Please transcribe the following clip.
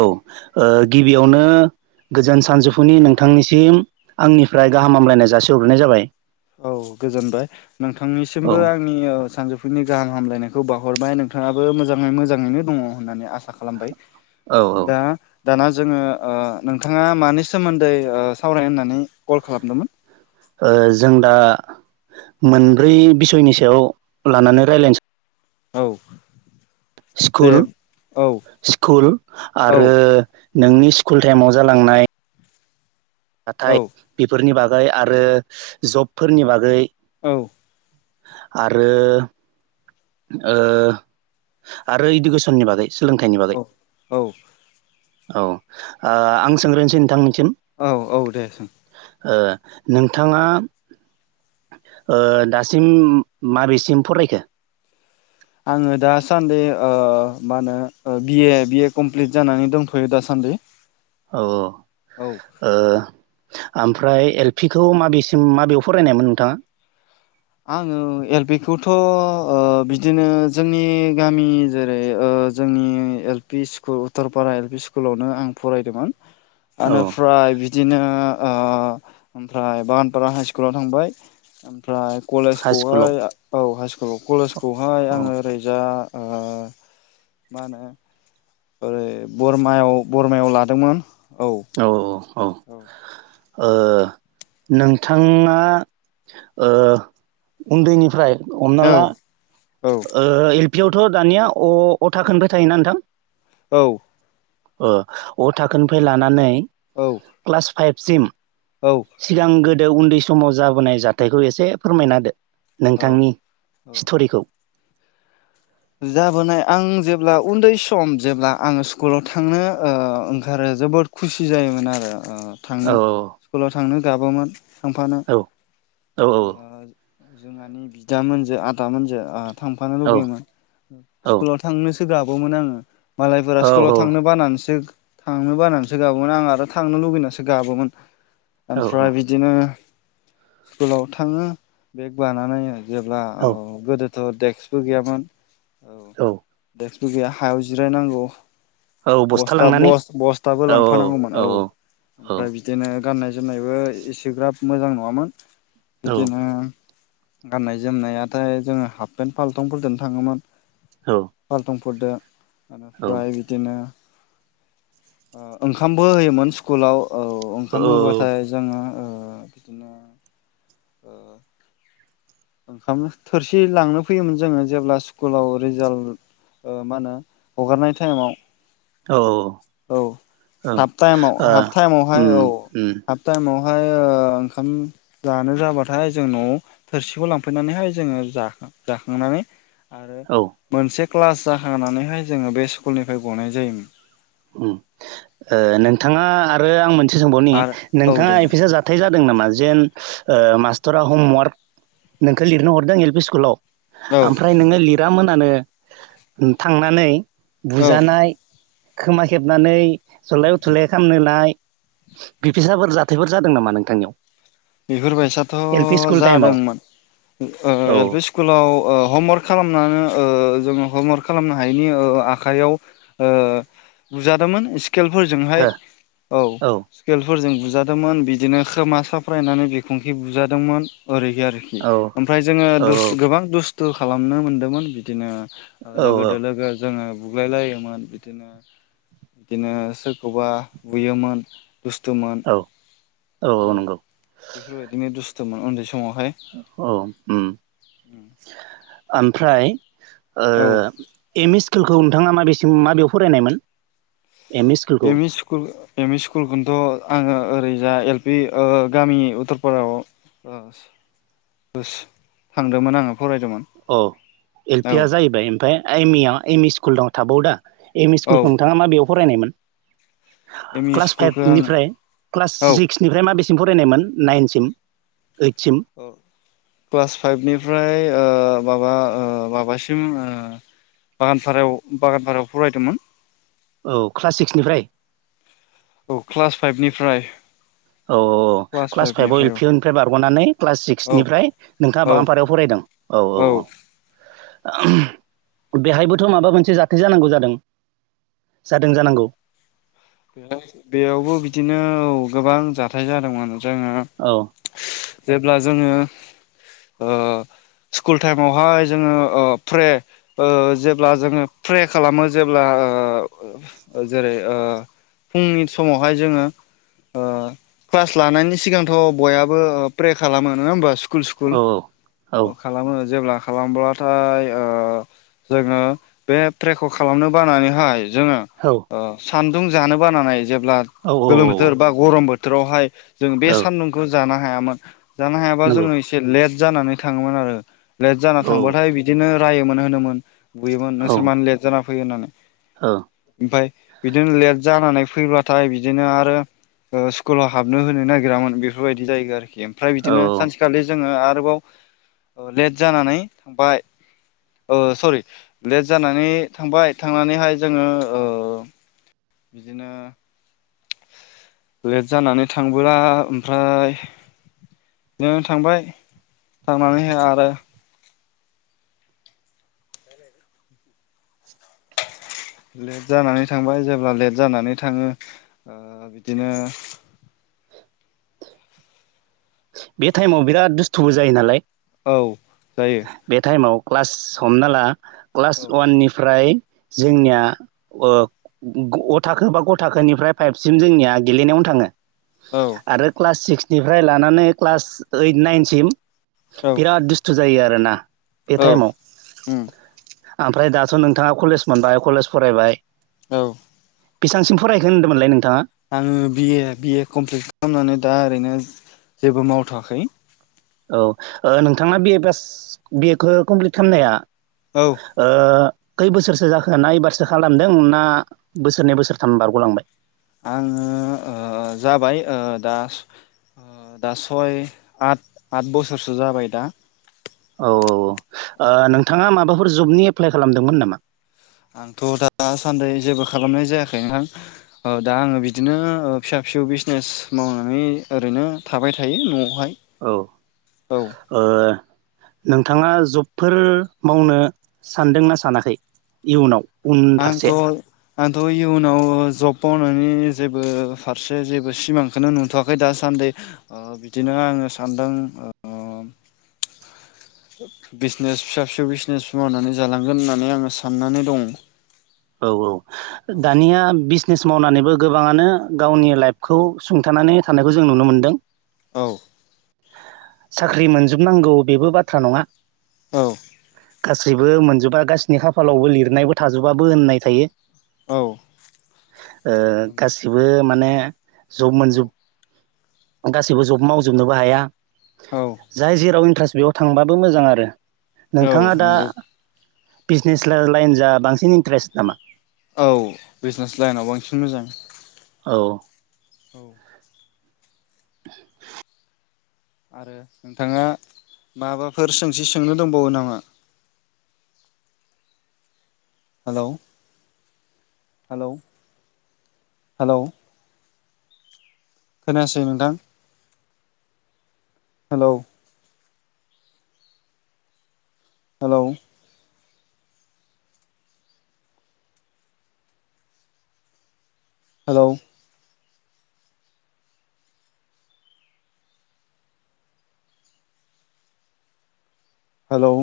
औ ओ गिबियावनो गोजोन सानजौफुनि नोंथांनिसिम आंनिफ्राय गाहाम हामग्लायनाय जासि हरग्रोनाय जाबाय। औ गोजोनबाय। औ नोंथांनिसिमबो आंनि ओ सानजौ फुनि गाहाम हामग्लायनायखौ बावहरबाय नोंथाङाबो मोजाङै मोजाङैनो दङ होननानै आसा सा खालामबाय। ओ दा दाना जोङो ओ नोंथाङा मानि सोमोन्दै सावरायनो होननानै कल खालामदोमोन? ओ जों दा मोनब्रै बिसयनि सायाव लानानै रायज्लायनो सा औ दे स्कुल औ स्कुल औ आरो नोंनि स्कुल टाइमाव जालांनाय औ नाथाय बेफोरनि बागै आरो जबफोरनि बागै औ आरो ओ आरो इडुकेसननि बागै सोलोंथाइनि बागै औ औ आ आं सोंग्रोनोसै नोंथांनिथिम औ औ दे सों ओ नोंथाङा ओ दासिम माबेसिम फरायखो? आङो दासान्दि ओ मा होनो बिए बिए कमप्लिट जानानै दंथैयो दा सान दै औ ओ ओमफ्राय एल पि खौ माबेसिम माबेयाव फरायनायमोन नोंथाङा? आङो एल पि खौथ' ओ बिदिनो जोंनि गामि जेरै ओ जोंनि L P school Uttarpara L P स्कुलावनो आं फरायदोंमोन। औ एनोफ्राय बिदिनो ओ ओमफ्राय बागानफारा हाइस्कुलाव थांबाय ओमफ्राय हाइ स्कुलाव कलेजखौहाय औ हाइ स्कुलाव कलेजखौहाय औ आङो ओरै जा ओ मा होनो? ओरै बरमायाव बरमायाव लादोंमोन औ। औ ओ नोंथाङा ओ उन्दैनिफ्राय हमना ला औ औ ओ एल पि आवथ दानिया अ अथाखोनिफ्राय थायोना नोंथां? औ ओ अ थाखोनिफ्राय लानानै औ क्लास फाइभसिम औ सिगां गोदो उन्दै समाव जाबोनाय जाथायखौ एसे फोरमायना होदो। नोंथांनि औ औ सिथरिखौ जाबोनाय आं जेब्ला उन्दै सम जेब्ला आङो स्कुलाव थांनो ओ ओंखारो। जोबोद खुसि जायोमोन आरो ओ औ थांनो स्कुलाव थांनो गाबोमोन थांफानो औ औ औ ओ जोंहानि बिदामोनजो आदामोनजो ओ थांफानो औ लुगैयोमोन औ स्कुलाव थांनो सै सोगाबोमोन [unintelligible] आङो मालायफोरा औ स्कुलाव औ थांनो बानानैसो थांनो बानानैसो गाबोमोन आं आरो थांनो लुगैनासो गाबोमोन औ ओमफ्राय बिदिनो स्कुलाव थाङो बेग बानानै जेब्ला औ ओ गोदो देक्सबो गैयामोन औ दुगैया हायाव जिरायनांगौ। औ बस्था लांनानै बस-बस्थाबो औ लांफानांगौमोन औ ओमफ्राय बिदिनो गाननाय जोमनायबो एसेग्राब मोजां नङामोन औ बिदिनो गाननाय जोमनायथाय जोङो हाफपेन्ट फालथुफोरजोंनो थाङोमोन औ फा फोरदो औ निफ्राय बिदिनो ओ ओंखामबो होयोमोन स्कुलाव औ ओंखाम होबाथाय जोङो ओ बिदिनो ओ ओंखामनो थोरसि लांनो फैयोमोन जोङो जेब्ला स्कुलाव रिजाल्ट ओ मा होनो हगारनाय टाइमाव औ औव औ हाफ ओ हाफ टाइमावहाय उम औ उम हाफ टाइमाव ओमहाय ओ ओंखाम जानो जाबाथाय जों न'वाव थोरसि खौ लांफैनानैहाय जोङो जाखां जाखांनानै आरो औ मोनसे क्लास जाखानैहाय जोङो बे स्कुलनिफ्राय गनाय जायोमोन। ओम ओ नोंथाङा आरो आं मोनसे सोंबावनि आरो औ नोंथाङा दे बुं एफिसा जाथाय जा दों नामा जेन ओ मास्टारा हमवार्क नोंखौ लिरनो हरदों एल पि स्कुलाव औ ओमफ्राय नोङो लिरामोनानो थांनानै औ बुजानाय खोमा खेबनानै जलाय उथुलाय खालामनो होनाय। बिफोरबायसाफोर जाथायफोर जादों नामा नोंथांनियाव बेफोरबायसाथ' एल पि स्कुल टाइमाव जादोंमोन। ओ औ एल पि स्कुलाव ओ हमवार्क खालामनानै ओ जोङो हमवार्क खालामनो हायिनि ओ आखाइआव ओ बुजादोंमोन स्केलफोरजोंहाय हो औव औ स्केलफोरजों बुजादोंमोन बिदिनो खोमा सा फरायनानै बिखुंखि बुजादोंमोन ओरैहाय आरोखि ओमफ्राय जोङो औ गोबां दुस स्थु खालामनो मोनदोंमोन बिदिनो औ लोगोजों लोगो जोङो बुग्लाय लायोमोन बिदिनो बिदिनो सोरखौबा बुयोमोन। दुस्थ'मोन औ औ बेफोरबायदिनो दुस्थ'मोन उन्दै सम औ ओम। ओमफ्राय ओ औ एम इ स्कु स्कुलखौ नोंथाङा माबेसिम माबेयाव फरायनायमोन। एम इ स्कुलखौ M E school M E स्कुलखौनोथ' आङो ओरैजा एल पि ओ गामि उत्तपारायाव थांदोंमोन आङो फरायदोंमोन औव एल औ पि आ जाहैबाय ओमफ्राय एम इ आ एम इ स्कुल दं थाबाव दा। एम इ औ स्कुलखौ नोंथाङा मा बेयाव फरायनायमोन। एम इ क्लास स्कुलखौ आं फाइभनिफ्राय क्लास औ सिक्सनिफ्राय मा बेसे सिम फरायनायमोन नाइनसिम। ओइदसिम क्लास फाइभनिफ्राय ओ माबा माबासिम ओ बागानपारायाव बागानपारायाव फरायदोंमोन। औव क्लास सिक्सनिफ्राय औव क्लास फाइभनिफ्राय औ औ औ औ क्लास फाइभआव एल फाइभनिफ्राय औ पि निफ्राय बारग'नानै क्लास औ सिक्सनिफ्राय नोंथाङा औ बागानपारायाव फरायदों औ औ औ बेहायबोथ' माबा मोनसे जाथाय जानांगौ जादों। जादों जानांगौ। बे बेयावबो बिदिनो औ गोबां जाथाय जादोंमोन जोङो औ जेब्ला जोङो ओ स्कुल टाइमावहाय जोङो ओ फ्रे ओ जेब्ला जोङो फ्रे खालामो जेब्ला ओ जेरै ओ फुंनि समावहाय जोङो ओ क्लास लानायनि सिगांथ' बयाबो प्रे खालामो नङा होमबा स्कुल स्कुल औ औ खालामो जेब्ला खालामब्लाथाय ओ जोङो बे फ्रेखौ खालामनो बानानैहाय जोङो औ सान्दुं जानो बानानै जेब्ला औ औ गोलोम औ बोथोर बा गरम बोथोर बोथोरावहाय जों बे औ सान्दुंखौ जानो हायामोन जानो हायाबा नंगौ जोङो एसे लेट जानानै थाङोमोन आरो लेट जाना औ थांबाथाय बिदिनो रायोमोन होनोमोन। बुयोमोन औ नोंसोर मानो लेट जाना फैयो होननानै औ ओमफ्राय बिदिनो लेट जानानै फैब्लाथाय बिदिनो आरो ओ स्कुलाव हाबनो होनो नागिरामोन बेफोरबायदि जायोमोन आरो ओमफ्राय बिदिनो औ सानसेखालि जोङो आरोबाव लेट जानानै थांबाय ओ सरि लेट जानानै थांबाय थांनानैहाय जोङो ओ बिदिनो लेट जानानै थांबोला ओमफ्राय बिदिनो थांबाय थांनानैहाय आरो लेट जानानै थांबाय जेब्ला लेट जानानै थाङो ओ बिदिनो [inaudible] बे टाइमाव बिराद दुस्थुबो जायो नालाय औ जायो बे टाइमाव क्लास हमना ला औ क्लास वाननिफ्राय जोंनिया ओ ग थाखो बा गथोनिफ्राय फाइभसिम जोंनिया गेलेनायावनो थाङो औ आरो क्लास सिक्सनिफ्राय लानानै क्लास ओइट नाइनसिम औ बिराद दुस्थु जायो आरोना बे औ टाइमाव उम ओमफ्राय दाथ' नोंथाङा कलेज मोनबाय कलेज फरायबाय औ बेसेबांसिम फरायखो होन्दोंमोनलाय नोंथाङा आङो बिए बिए कमप्लिट खालामनानै दा ओरैनो जेबो मावथ'वाखै औ ओ नोंथाङा बि ए बास बि एखौ कमप्लिट खालामनाया औ ओ खै बोसोरसो जाखो ना एबारसो खालामदों ना बोसोरनै बोसोरथाम बारग'लांबाय आङो ओ जाबाय दा दा सय आथ आथ बोसोरसो जाबाय दा औ औ औ नोंथाङा माबाफोर जबनि एप्लाइ खालामदोंमोन नामा आंथ' दासान्दै जेबो खालामनाय जायाखै नोंहां दा आङो बिदिनो फिसा फिसौ बिजनेस मावनानै ओरैनो थाबाय थायो न'आवहाय औ औ ओ नोंथाङा जब फोर मावनो सानदोंना सानाखै इयुनाव आंथ' उनफारसे आंथ' इयुनाव जफन नि जेबो फारसे जेबो सिमांखौनो नुथ'वाखै दासान्दि बिदिनो आङो सान्दों ओ [inaudible] बिजनेस फिसा फिसौ बिजनेस मावनानै जालांगोन होननानै आङो साननानै दं औ औ दानिया बिस बिजनेस मावनानैबो गोबाङानो गावनि लाइफखौ सुंथानानै थानायखौ जों नुनो मोनदों औ साख्रि मोनजोबनांगौ बेबो बाथ्रा नङा औ गासैबो मोनजोबा गाससिनि खाफालावबो लिरनायबो थाजोबाबो होननाय थायो ओ गासिबो माने जब मोनजोब गासैबो जब मावजोबनोबो हाया औ जाय जेराव इन्ट्रेस्ट बेयाव थांबाबो मोजां आरो औ नोंथाङा दा नंगौ बिजनेस लाइन जा बांसिन इन्टारेस्ट नामा औ बिजनेस लाइनाव बांसिन मोजां औ [inaudible] [inaudible] आरो नोंथाङा माबाफोर सोंसि सोंनो दंबावो नामा [inaudible] हेलौ हेलौ हेलौ खोनायासै नोंथां हेलौ हेलौ हेलौ हेलौ